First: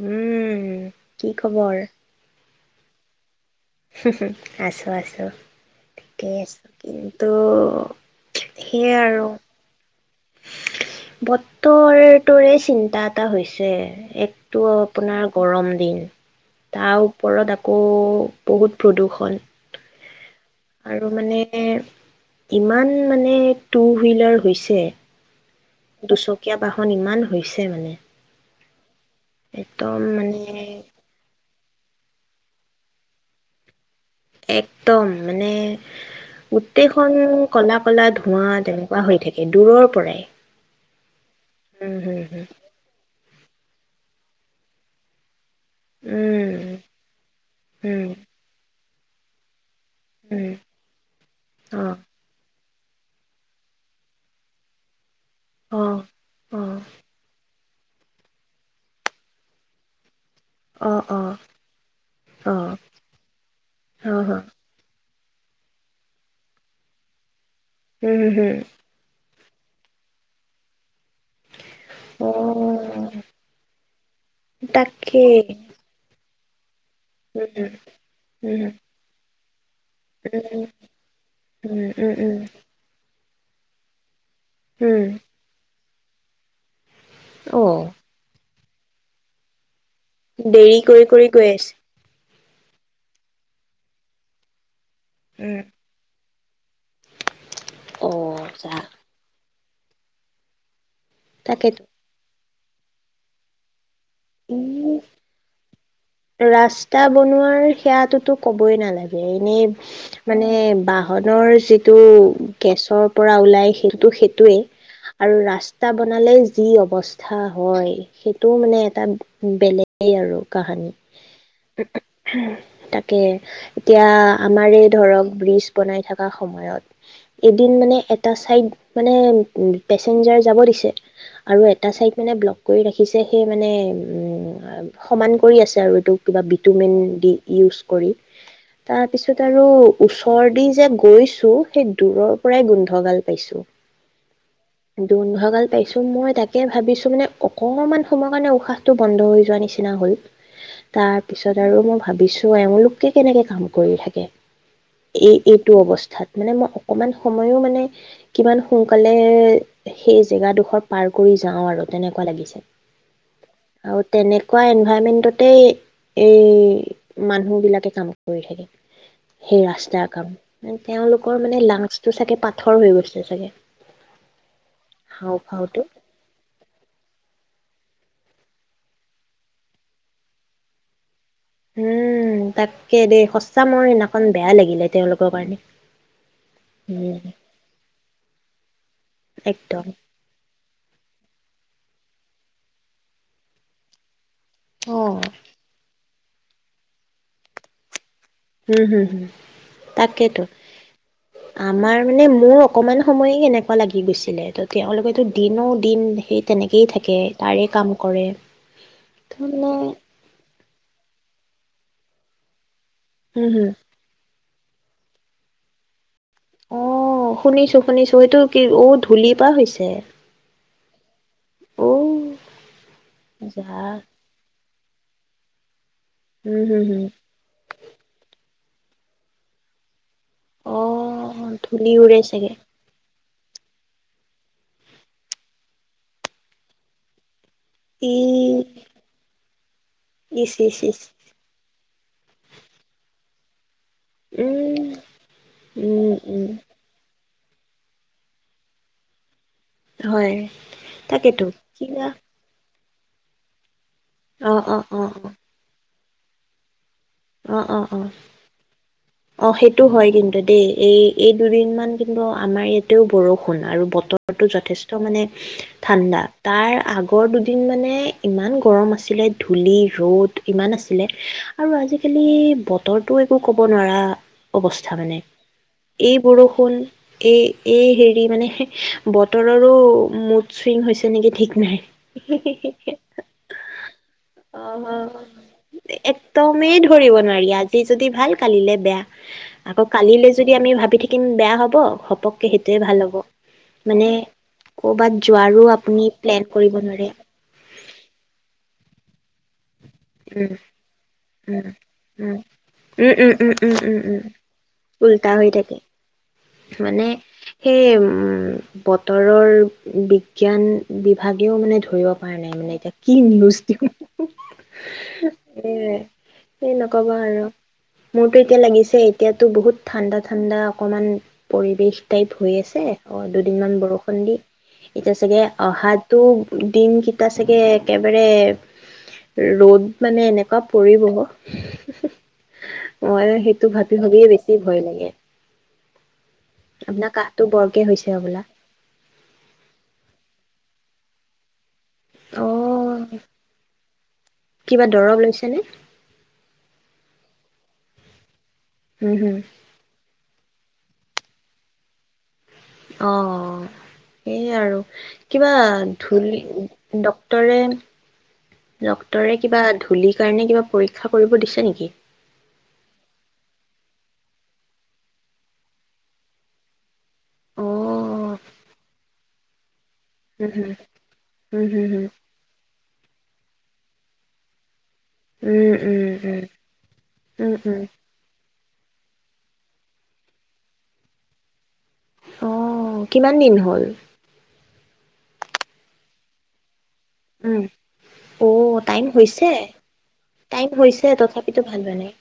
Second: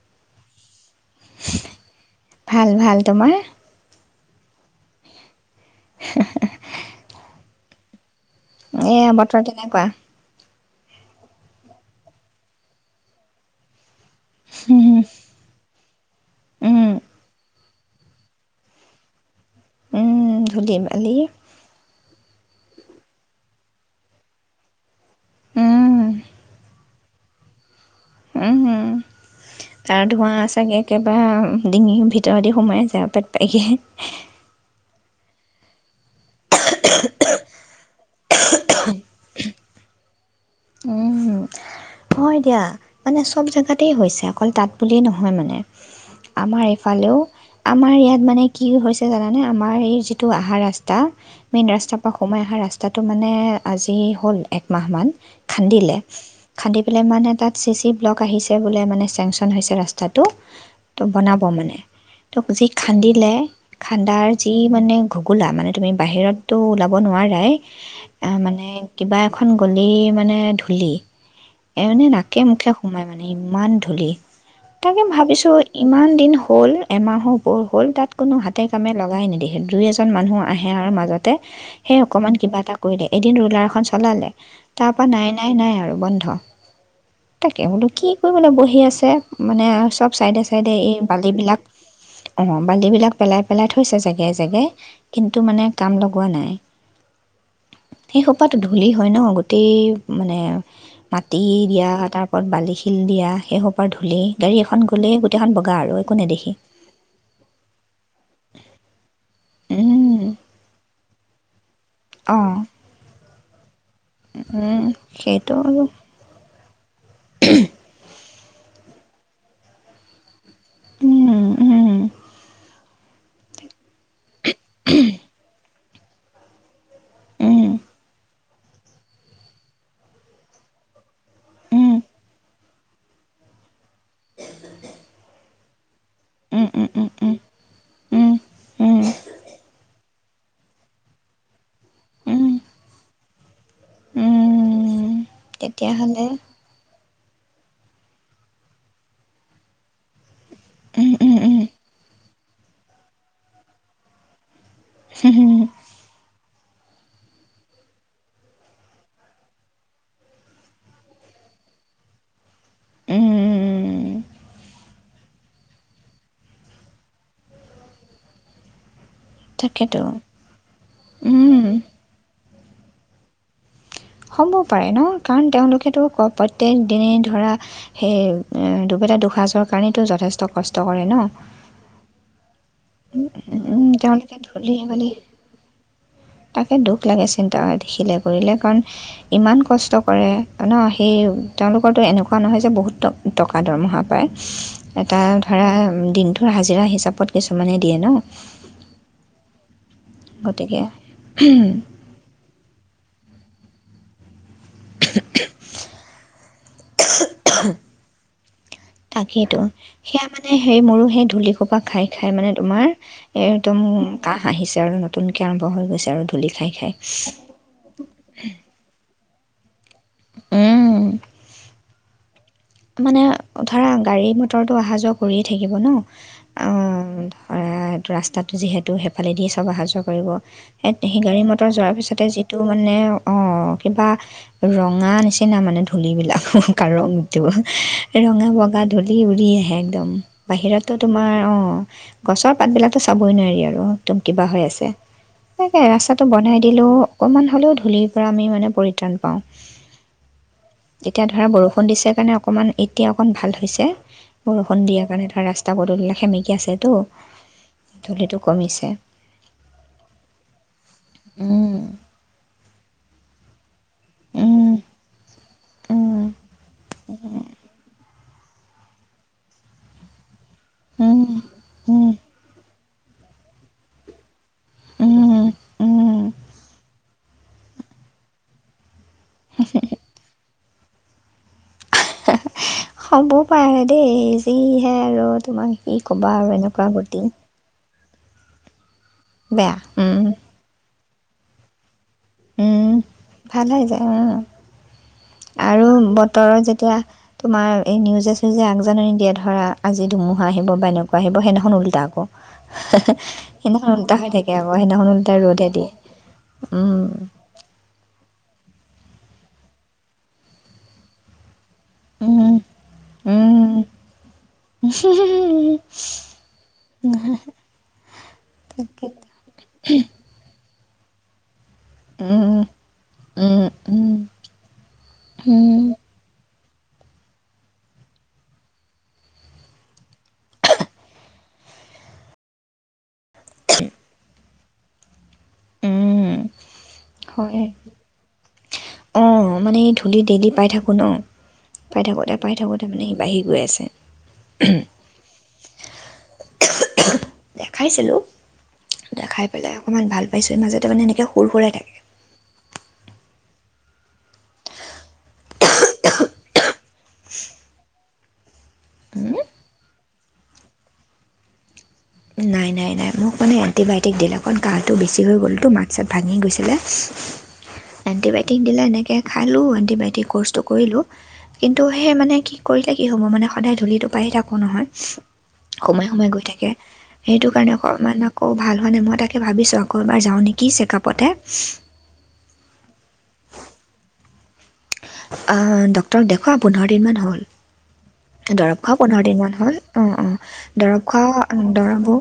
উম', কি খবৰ? ভাল-ভাল, তোমাৰ? হহ- হহ আছো-আছো ঠিকেই আছো, কিন্তু? সেয়াই এ', আৰু বতৰ কেনেকুৱা? বতৰটোৰে চিন্তা এটা হৈছে। একটো আপোনাৰ গৰম ৰিন উম তাৰ ওপৰত দা অহ ', বহুত প্ৰদূৰষণ। উম ধূলি আৰু বালি মানে ইমান মানে টু হুইলাৰ হৈছে। উম', দুচকীয়া বাহন ইমান হৈছে মানে, উমহো একদম মানে [unintelligible] চাগে একেবা ডিঙিৰ ভিতৰতে সোমাই যা পেট পায়গে। একদম মানে, গোটেইখন কলাপ কলা ধোৱা তেনেকুৱা হৈ থাকে। দূৰৰ পৰাই উম উম, হম, হয় হম। দিয়া মানে চব জেগাতেই হৈছে। অকল তাত বুলিয়েই নহয় মানে, আমাৰ উম এইফালেও, আমাৰ উম ইয়াত মানে কি হৈছে। [unintelligible] আমাৰ এই যিটো উম অহা ৰাস্তা মেইন অ ৰাস্তা পৰা সোমাই অহা ৰাস্তা কথাটো মানে আজি হ'ল একমাহ মান অ খান্দিলে-খান্দি এটাত চি চি ব্লক আহিছে বোলে মানে চেংচন হৈছে ৰাস্তাত। অ অ ত অ বনাব মানে, ত অ যি খান্দিলে হ খান্দাৰ হ যি মানে ঘোগোলা মানে, তুমি বাহিৰত টো ওলাব নোৱাৰাই উম অ হুম হুম মানে কিবা খন গলি মানে ধূলি এনে অ নাকে-মুখে সোমাই মানে ইমান ধূলি তাকে তাকেই ভাবিছো ইমান দিন হ হ'ল এমাহৰ উম ওপৰ হ'ল তাত কোনো উম হাতে-কামে লগাই নিদে দুই এজন মানুহ উম আহে আৰু মাজতে উম সেই উম অকমান উম কিবা এটা কৰিলে এদিন ৰুলাৰ এখন চলালে তাৰ উম পৰাা নাই নাই নাই আৰু বন্ধ অ তাকে বলো কি কৰিবলে বহি হি আছে মানে চব চাইডে চাইডে দেৰি এই কৰি কৰি গৈ বালিবিলাক আছে অ', বাল্টি বিলাক পেলাই পেলাই থৈছে জেগায়ে জেগায় কিন্তু উম মানে কাম লগ কোৱা নাই অ সেই সোপাটো যা ধূলি হয় ন' গো [unintelligible] মানে মা দি তাকেতো দিয়া তাৰ বালি-শিল দিয়া সেই অই ধূলি গাড়ী এখন উম গ'লে গোটেইখন বগা আৰু একো নেদেখি ৰাস্তা বনোৱাৰ সেয়াটোতো ক'বই নালাগে এনেই মানে বাঁহ ধনৰ টো অঁ গেছৰ পৰা ওলাই সেইটো সেইটোৱে আৰু ৰাস্তা বনালে যি অৱস্থা হয় সেইটোও মানে এটা বেলেগেই আৰু কাহানী উম, উম, তাকে এতিয়া আমাৰে ধৰক ব্ৰীজ বনাই ঠাকা সময়ত উম, এদিন মানে এটা চাইড মানে পেচেঞ্জাৰ যাব দিছে আৰু এটা উম, চাইড মানে ব্ল'ক কৰি ৰাখিছে সেই মানে উ সমান কৰি আছে আৰু ইটো কিবা উম, উম, বিটুমিন উম, ডি উম, ইউজ কৰি উম, উম, তাৰ পিছত আৰু ওচৰত [unintelligible] যে গৈছো সেই দূৰৰ উম, পৰাই গোন্ধ গাল পাইছো। উম, গোন্ধ গাল পাইছো তেতিয়াহ'লে মই তাকে ভাবিছো মানে অকণমান সময়ৰ কাৰণে উশাহটো বন্ধ হৈ যোৱাৰ নিচিনা হ'ল। উম, উম, তাৰপিছত আৰু মই ভাবিছোঁ, এওঁলোকে কেনেকে কাম কৰি থাকে? এই, উম, এইটো অৱস্থাত। মানে মই অকমান সময়ো মানে, কিমান সোনকালে, সেই জেগাডোখৰ পাৰ কৰি যাওঁ আৰু তেনেকুৱা লাগিছে। আৰু উম, তেনেকুৱা এনভাইৰমেন্টত তেই, এই মানুহ বিলাকে কাম কৰি থাকে। সেই তাকেতো ৰাস্তাৰ কাম। তে-তেওঁলোকৰ মানে উম। লাংচটো চাগে পা থৰ হৈ গৈছে, চাগে। হ'ব পাৰে ন! কাৰণ, হাওঁফাওঁটো তেওঁলোকেতো প-প্ৰত্যেক দিনেই ধৰা সেই আ, দুবেলা দু-সাঁজৰ কাৰনেইটো যথেষ্ট কষ্ট কৰে, ন! উম, তাক ও, ও, তেওঁলোকে ধূলি বালি, তেওঁলোকৰ কাৰণে তাকে দুখ উম লাগে চিন্তা, দেখিলে কৰিলে, কাৰণ ইমান একদম কষ্ট কৰে। ন সেই, তেওঁলোকৰতো এনেকুৱা নহয় যে বহুত ট-টকা, দৰমহা পায়। অ এটা ধৰা, ও দিনটো হাজিৰা হিচাপত কিছু মানে দিয়ে ন! ও, হু। তাকেইেটো। গতিকে আমাৰ মানে মোৰ অকমান সময়ে কেনেকুৱা লাগি গৈছিলে। ত' তেওঁলোকেতো দিন ঔ দিন সেই তেনেকেই থাকে, তাৰে কাম কৰে। ত' মানে এ, সেই মোৰো সেই ধূলিসূপা খাই, খাই মানে তোমাৰ উম এইটো হম ম, ম কাঁহ আহিছে আৰু নতুনকে আৰম্ভ হৈ গৈছে আৰু ধূ অ', শুনিছো, শুনিছো সেইটো কি? অ' ধূ ধূলি পা হৈছে? উম, অউ। মানে, ধৰা গাড়ী-মটৰ ত' আহা-যোৱা কৰিয়ে থাকিব ন! ও, হু, হু। ধৰা ৰাস্তাটো যিহেতু সেই ফালেদিয়ে চব আহা-যোৱা কৰিব, সে-সেই অ গাড়ী-মটৰ ধূলি যোৱাৰ উৰে পিছতে, চাগে যিটো মানে অ', কিবা ৰঙা নিচিনা মানে ধূলিবিলাকো, কা ৰং। ই ৰঙা, বগা ধূলি উৰি আহে একদম। ইচ ইচ বাহিৰতটো ইচ তোমাৰ, অ'। গছৰ পাতবিলাকো চাবই নোৱাৰি আৰু। একদম কিবা হৈ উম আছে। তাকে, উম ৰাস্তাটো উম বনাই দিলেও অকণমান হ'লেও ধূলিৰ পৰা আমি মানে পৰিত্ৰাণ পাওঁ। হয়, এতিয়া তাকেতো ধৰা বৰষুণ কিবা। দিছে কাৰণে অকণমান এতিয়া অকণ ভাল হৈছে? অ অ বৰষুণ অ অ দিয়াৰ কাৰণে তাৰ ৰাস্তা পদূলি। সেমেকি আছেতো। অ অ অ ধূলিটো কমিছে অ সেইটো হয় কিন্তু দেই এই। এই উম, দুদিনমান কিন্তু আমাৰ ইয়াতেও বৰষুণ। [inaudible] বতৰটো উম, যথেষ্ট মানে। ঠাণ্ডা উম, তাৰ আগৰ দুদিন মানে। ইমান গৰম আছিলে ধূলি ৰ'দ। ইমান আছিলে উম, আৰু আজি। উম, এই বতৰটো একো ক'ব নোৱাৰা। অৱস্থা মানে উম, উম। এই বৰষুণ। এই এই হেৰি মানে। বতৰৰো ম চুইং হৈছে নেকি ঠিক নাই। হ'ব পাৰে দেই অ যিহে আৰু তোমাক কি ক'বা আৰু একদমেই এনেকুৱা ধৰিব নোৱাৰি আজি। যদি ভাল কালিলে বেয়া। বেয়া আকৌ উম। কালিলৈ যদি আমি ভাবি থাকো কিমান বেয়া হ'ব। সবতকে সেইটোয়ে উম, ভাল হ'ব ভাল হৈ যায় মানে উম, কৰ'বাত যোৱাৰো আৰু আপুনি প্লেন বতৰত কৰিব যেতিয়া নোৱাৰে তোমাৰ এই নিউজে চিউজে আগজাননী দিয়া ধৰা। ধৰা। আজি ধুমুহা উম আহিব বা এনেকুৱা আহিব উম সেইদিনাখন উল্টা আকৌ, উম উম উম উম উম সেইদিনাখন উম ওল্টা উম হৈ থাকে আকৌ সেইদিনাখন উল্টা ওল্টাই হৈ ৰ'দহে থাকে দিয়ে। মানে উম, সেই আৰু উম, বতৰৰ বিজ্ঞান বিভাগেও মানে ধৰিব পৰা উম, নাই মানে এতিয়া কি নিউজ উম। দিওঁ এ সেই নকবা আৰু মোৰতো এতিয়া লাগিছে এতিয়াতো বহুত ঠাণ্ডা ঠাণ্ডা অকণমান পৰিৱেশ উম, টাইপ হৈ উম, আছে, অ উম, দুদিনমান বৰষুণ দি এতিয়া চাগে উম, অহাতো দিন কেইটা চাগে একেবাৰে ৰ'দ মানে এনেকুৱা পৰিব। মই সেইটো ভাবি ভাবিয়ে ভয়ে লাগে। উম, আপোনাৰ কাহটো বৰকে হৈছে হবলা? অ', মানে ধূলি ডেইলি পাই থাকো ন। পাই থাকোঁতে, অ পাই থাকোঁতে মানে সি বাঢ়ি গৈ আছে। উহু', কিবা দৰৱ লৈছেনে উহ-উহ'। দেখাইছিলোঁ। হুম হুম দেখাই পেলাই অকণমান ভাল পাইছোঁ। এই মাজতে মানে এনেকে সুৰ সুৰাই থাকে। অ সেই আৰু। কিবা ধূলি ডক্তৰে ডক্তৰে কিবা ধূলি কাৰণে কিবা পৰীক্ষা কৰিব দিছে নেকি? নাই, নাই, নাই, মোক মানে এণ্টিবায়টিক দিলে। অকণ কাহটো বেছি হৈ গ'লতো মাত-চাত ভাঙি গৈছিলে। অ এণ্টিবায়টিক দিলে, এনেকে খালো। এতিয়া উম কোৰ্চটো হুম কৰিলোঁ। উম কিন্তু হুম হুম সে মানে কি কৰিলে কি হ'ব। মানে সদায় ধূলিটো পাই থাকো নহয়। উম উম সময়ে সময়ে উম গৈ থাকে। সেইটো উম কাৰণে উম অকণমান আকৌ অ', ভাল হোৱা নাই। মই তাকে ভাবিছোঁ, আকৌ এবাৰ যাওঁ নেকি চেক-আপতে। অহ', কিমান দিন হ'ল? অ', ডক্টৰ দেখোৱা পো দিনমান হ'ল। উম, অ দৰৱ খোৱাও টাইম পোন্ধৰ হৈছে দিনমান হ'ল অ', অ', টাইম দৰৱ হৈছে খোৱা তথাপিতো অ' ভাল হোৱা দৰৱৰ নাই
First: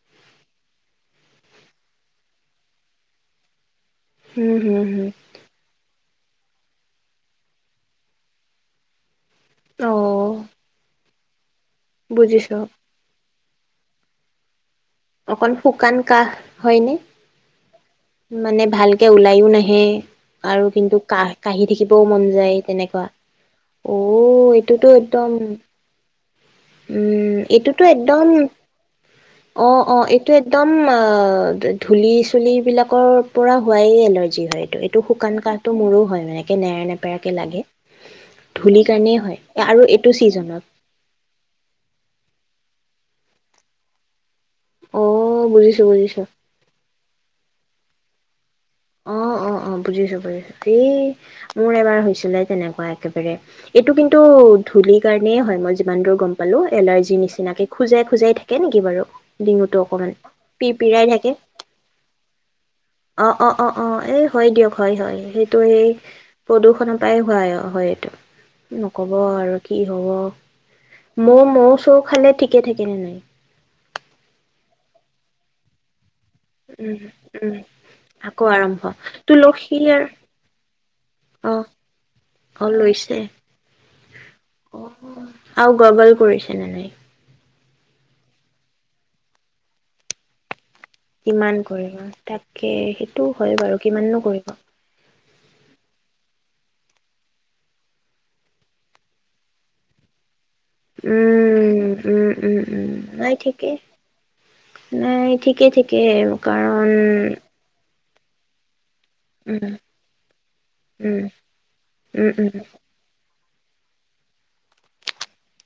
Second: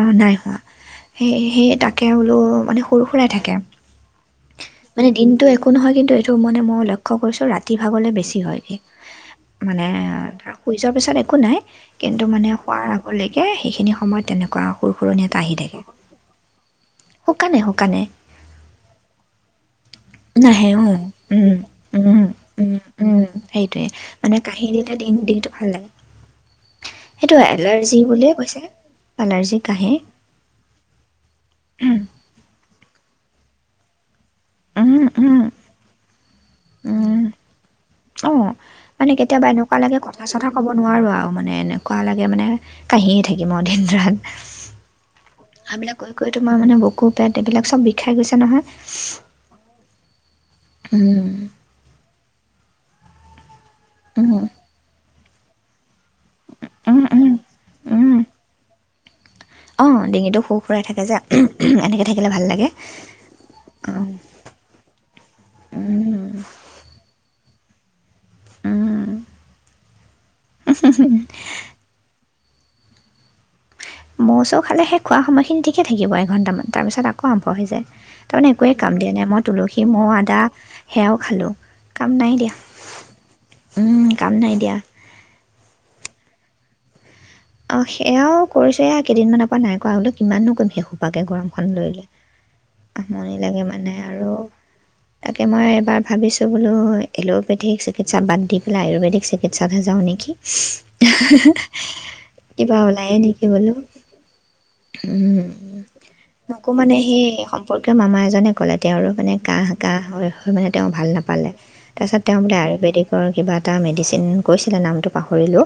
আৰু নাই। সেই-সেইে তাকে বোলো অ', মানে সৰু সুৰাই থাকে। উম হুম হুম মানে দিনটো একো নহয়। কিন্তু টো মানে মই লক্ষ্য কৰিছো, ৰাতি ভাগ হ'লে বেছি হয়। মানে অ টা শুই যোৱাৰ পিছত একো একো নাই। কিন্তু মানে বুজিছো হোৱাৰ আগলৈ সে সেইখিনি সময়ত তেনেকুৱা সুৰ সুৰণি এটা অকল আহি থাকে শুকান কাহ হয়নে? শুকানে শুকানে মানে ভালকে ওলাইও নাহে, আৰু নাহে অঁ কিন্তু কা-কাহি থাকিবও মন যায় তেনেকুৱা, সেইটোৱে অ মানে কাঁহি এইটোতো দিলে দিন একদম দিনটো ভাল লাগে সেইটো উম', এইটোতো এলাৰ্জি একদম, বুলিয়ে কৈছে এলাৰ্জি অ কাঁহি অ এইটো একদম উম ধূলি চুলি বিলাকৰ পৰা হোৱাই এলা জি হয় এইটো। এইটো শুকান উম কাহটো মোৰো হয় মানে এনেকে নেৰা-নেপেৰাকে লাগে। অ', ধূলিৰ মানে কাৰণেই হয় কেতিয়াবা এনেকুৱা আৰু লাগে এইটো কথা চথা ছিজনত। ক'ব নোৱাৰো আৰু মানে এনে কুৱা লাগে মানে কাহিয়ে থাকিম আৰু দিন-ৰাত। অ', বুজিছোঁ আবিলাক কৈ বুজিছোঁ। কৈ তো মোৰ মানে বকু পেট এইবিলাক চব বিষ খাই গৈছে নহয়। অ অ অ বুজিছো বুজিছো। ই উম মোৰ এবাৰ হৈছিলে। তেনেকুৱা একেবাৰে এইটো কিন্তু উম ধূলি- এলাৰ্জিয়েই হয় মই যিমান দূৰ গম পালো, উম এলাৰ্জি উম নিচিনাকে খজুৱাই উম খজুৱাই থাকে নেকি বাৰু? ডিঙুটো অ অকমান ডিঙিটো পিৰ সুৰসুৰাই থাকে পিৰাই যে, এনেকে থাকিলে ভাল লাগে। অ -অ- অ উম, এই হয় দিয়ক হয়- হয় সেইটো এই প্ৰদূষণৰ পৰাই হয়। অ- হয় টো। উম। নকব আৰু কি- ধ মোৰ মৌ চৌ খালে থিক- ঠিকে থাকে নে নাই। মৌ চৌ খালে সেই খোৱা সময়খিনি ঠিকে থাকিবাই। দু ঘণ্টামান উম, তাৰপিছত আকৌ আৰম্ভ উম, হৈ যায়, আকৌ তাৰমানে একোৱেই আৰম্ভ কাম দিয়া নাই মই তুলসী আৰু মৌ আদা সেয়াও খালোঁ। অ', কাম নাই দিয়া, অ', লৈছে উম- কাম নাই দিয়া। অ'। আৰু গগল কৰিছে নে নাই? অ সেয়াও কৰিছো- কেইদিনমানৰ পৰা নাই কৰা দেই কিমাননো কৰিম? সোপাকে কিমান গৰমখন লৈ কৰিব? লৈ তাকে সেইটো আমনি হয় লাগে বাৰু মানে কিমাননো আৰু কৰিব। তাকে মই এবাৰ ভাবিছোঁ বোলো এল'পেথিক চিকিৎসা বাদ দি পেলাই আয়ুৰ্বেদিক চিকিৎসাতহে যাওঁ নেকি! উম-উম- কিবা ওলায়ে নেকি বোলো। নাই উম, ঠিকেই ঠিকেই মোকো কাৰণ মানে সেই সম্পৰ্কীয় মামা এজনে ক'লে। তেওঁৰো মানে কাহ উম, এটা হৈ হৈ মানে তেওঁ ভাল উম, নাপালে, তাৰপাছত উম, তেওঁ উম, বোলে আয়ুৰ্বেদিকৰ কিবা- এটা মেডিচিন কৈছিলে নামটো পাহৰিলো।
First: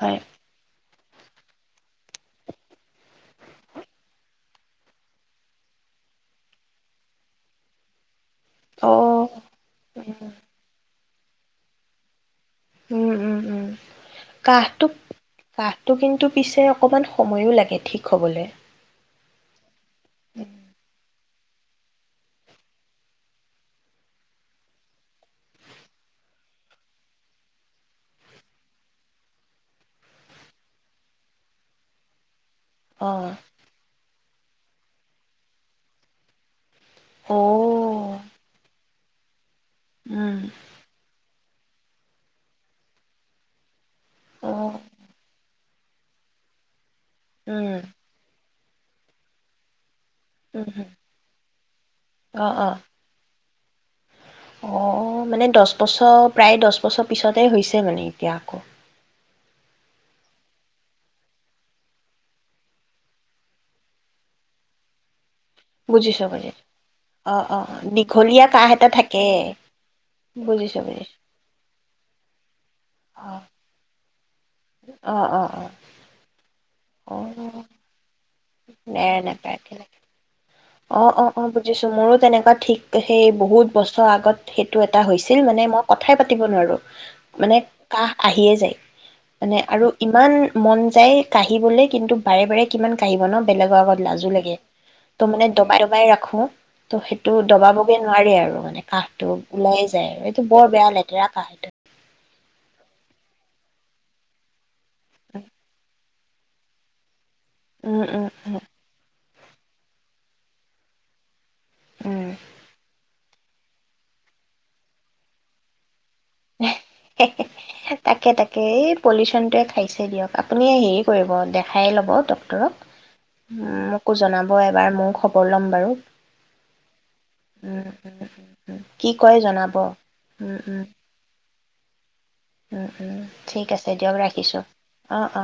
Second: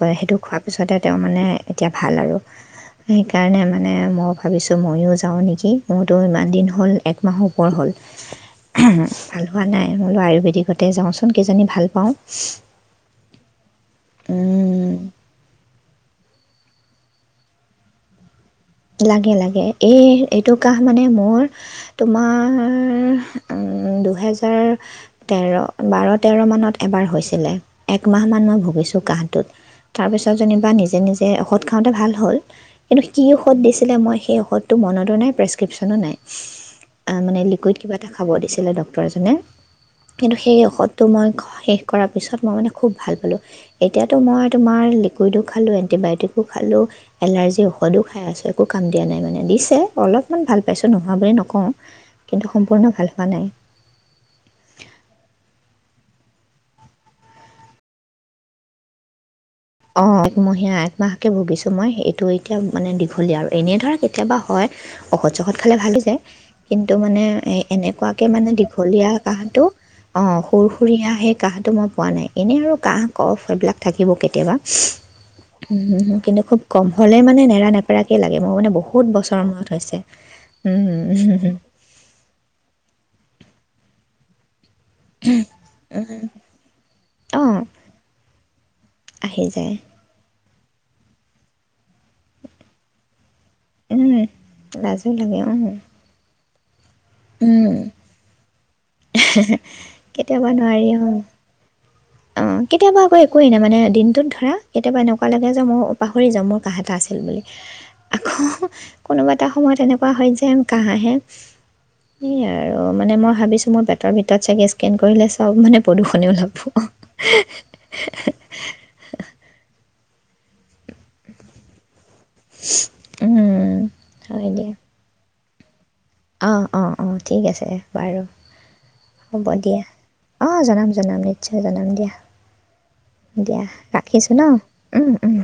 হয় সেইটো খোৱাৰ পিছতে তেওঁ মানে এতিয়া ভাল আৰু। সেইকাৰণে মানে মই ভাবিছোঁ ময়ো যাওঁ নেকি! মোৰতো ইমান দিন হ'ল একমাহৰ ওপৰ হ'ল। অ'। ভাল হোৱা নাই মই বোলো আয়ুবেদিকতে যাওচোন। কিজানি ভাল পাওঁ। উম -উম -উম কাহটো পাওঁ কাহটো কিন্তু পিছে অকণমান সময়ো লাগে ঠিক হ'বলে। লাগে লাগে। এই এইটো কাহ মানে মোৰ- তোমাৰ, উম, দুহেজাৰ তেৰ বাৰ তেৰ মানত এবাৰ হৈছিলে। একমাহমান মই ভুগিছোঁ কাঁহটোত, তাৰপিছত যেনিবা নিজে নিজে ঔষধ খাওঁতে ভাল হ'ল। এই টো অ শিকিলো মই সেই ঔষধটো মনতো নাই প্ৰেছক্ৰিপশ্যনো নাই। আ, মানে অ লিকুইড কিবা এটা খাব দিছিলে ডক পাই জোনে কিন্তু উম সেই ঔষধটো মই ঘত। শেষ কৰাৰ পিছত মই মানে খুব ভাল পালোঁ। এতিয়াতো মই অ তোমাৰ লিকুইডো খালোঁ এন এণ্টিবায়টিকো খালোঁ এলাৰ্জি উম ঔষধো খাই আছো। একো কাম দিয়া নাই মানে, দিছে। অলপমান ভাল উম পাইছো হম নোহোৱা বুলি নকওঁ, কিন্তু অ অ সম্পূৰ্ণ ভাল হোৱা নাই। অ [unintelligible] প্ৰায় দশ বছৰ পিছতে হৈছে মানে এতিয়া আকৌ। অ, একমহীয়া-একমাহকে ভুগিছো মই, এইটো এতিয়া মানে দীঘলীয়া আৰু এনেই ধৰা কেতিয়াবা হয়, ঔষধ চখদ খালে ভাল হৈ যায় বুজিছো বুজিছো কিন্তু মানে অ অ এ-এনেকুৱাকে দীঘলীয়া মানে কাহ এটা দীঘলীয়া থাকে কাহটো অ', বুজিছো সুৰ-সুুৰীয়া বুজিছো সেই কাহটো মই [unintelligible] নাই এনে আৰু অ কাঁহ-কফ এইবিলাক থাকিব কেতিয়াবা। অ অ অ কিন্তু খুব কম অ হলে মানে নেৰা নেপেৰাকে বহুত নেৰা বছৰৰ নেপেৰা মূৰত একেলগে হৈছে। অ, অ অ, বুজিছো মোৰো তেনেকুৱা ঠিক সেই বহুত বছৰ আগত সেই টো এটা হৈছিল মানে মই কথাই পাতিব নোৱাৰো, মানে অঁ কাহ আহিয়েই যায়। আহি মানে যায় আৰু ইমান মন যায় কাহিবলৈ কিন্তু বাৰে বাৰে কিমান কাঢ়িবা ন বেলেগৰ আগত উম, লাজো লাগে। লাজো লাগে মানে উম, দবাই দবাই ৰাখো অ তো' সেইটো উম, দবাবগে নোৱাৰি আৰু মানে। কাঁহটো ওলাইে যায় আৰু এইটো বৰ বেয়া লেতেৰা কাঁহ এইটো। অ', কেতিয়াবা আকৌ একোৱেই নেমানে দিনটোত ধৰা কেতিয়াবা এনেকুৱা লাগে যে মোও পাহৰি যাওঁ মোৰ কাঁহ এটা আছিল বুলি। উম উম আকৌ উম কোনোবা এটা সময়ত এনেকুৱা হয় যেন কাহাহে উম সেইয়ে আৰু মানে মই ভাবিছো মই তাৰ ভিতৰত চাগে স্কেন কৰিলে চব মানে প্ৰদূৰষণেও লব। ঠিক আছে দিয়ক আপুনি হেৰি কৰিব দেখায়ে ল'ব। ডক্টৰক, উম, মোকো জনাব এবাৰ মইও কলম বাৰু অ', অ', অ', ঠিক আছে উম উম বাৰু উম উম কি কয় হ'ব জনাব দিয়া উম অ', উম জনাম জনাম। আচছা জনাম দিয়া। উম, উম দিয়া ঠিক আছে দিয়ক ৰাখিছোঁ ন ৰাখিছো উম অ', উম। অ,।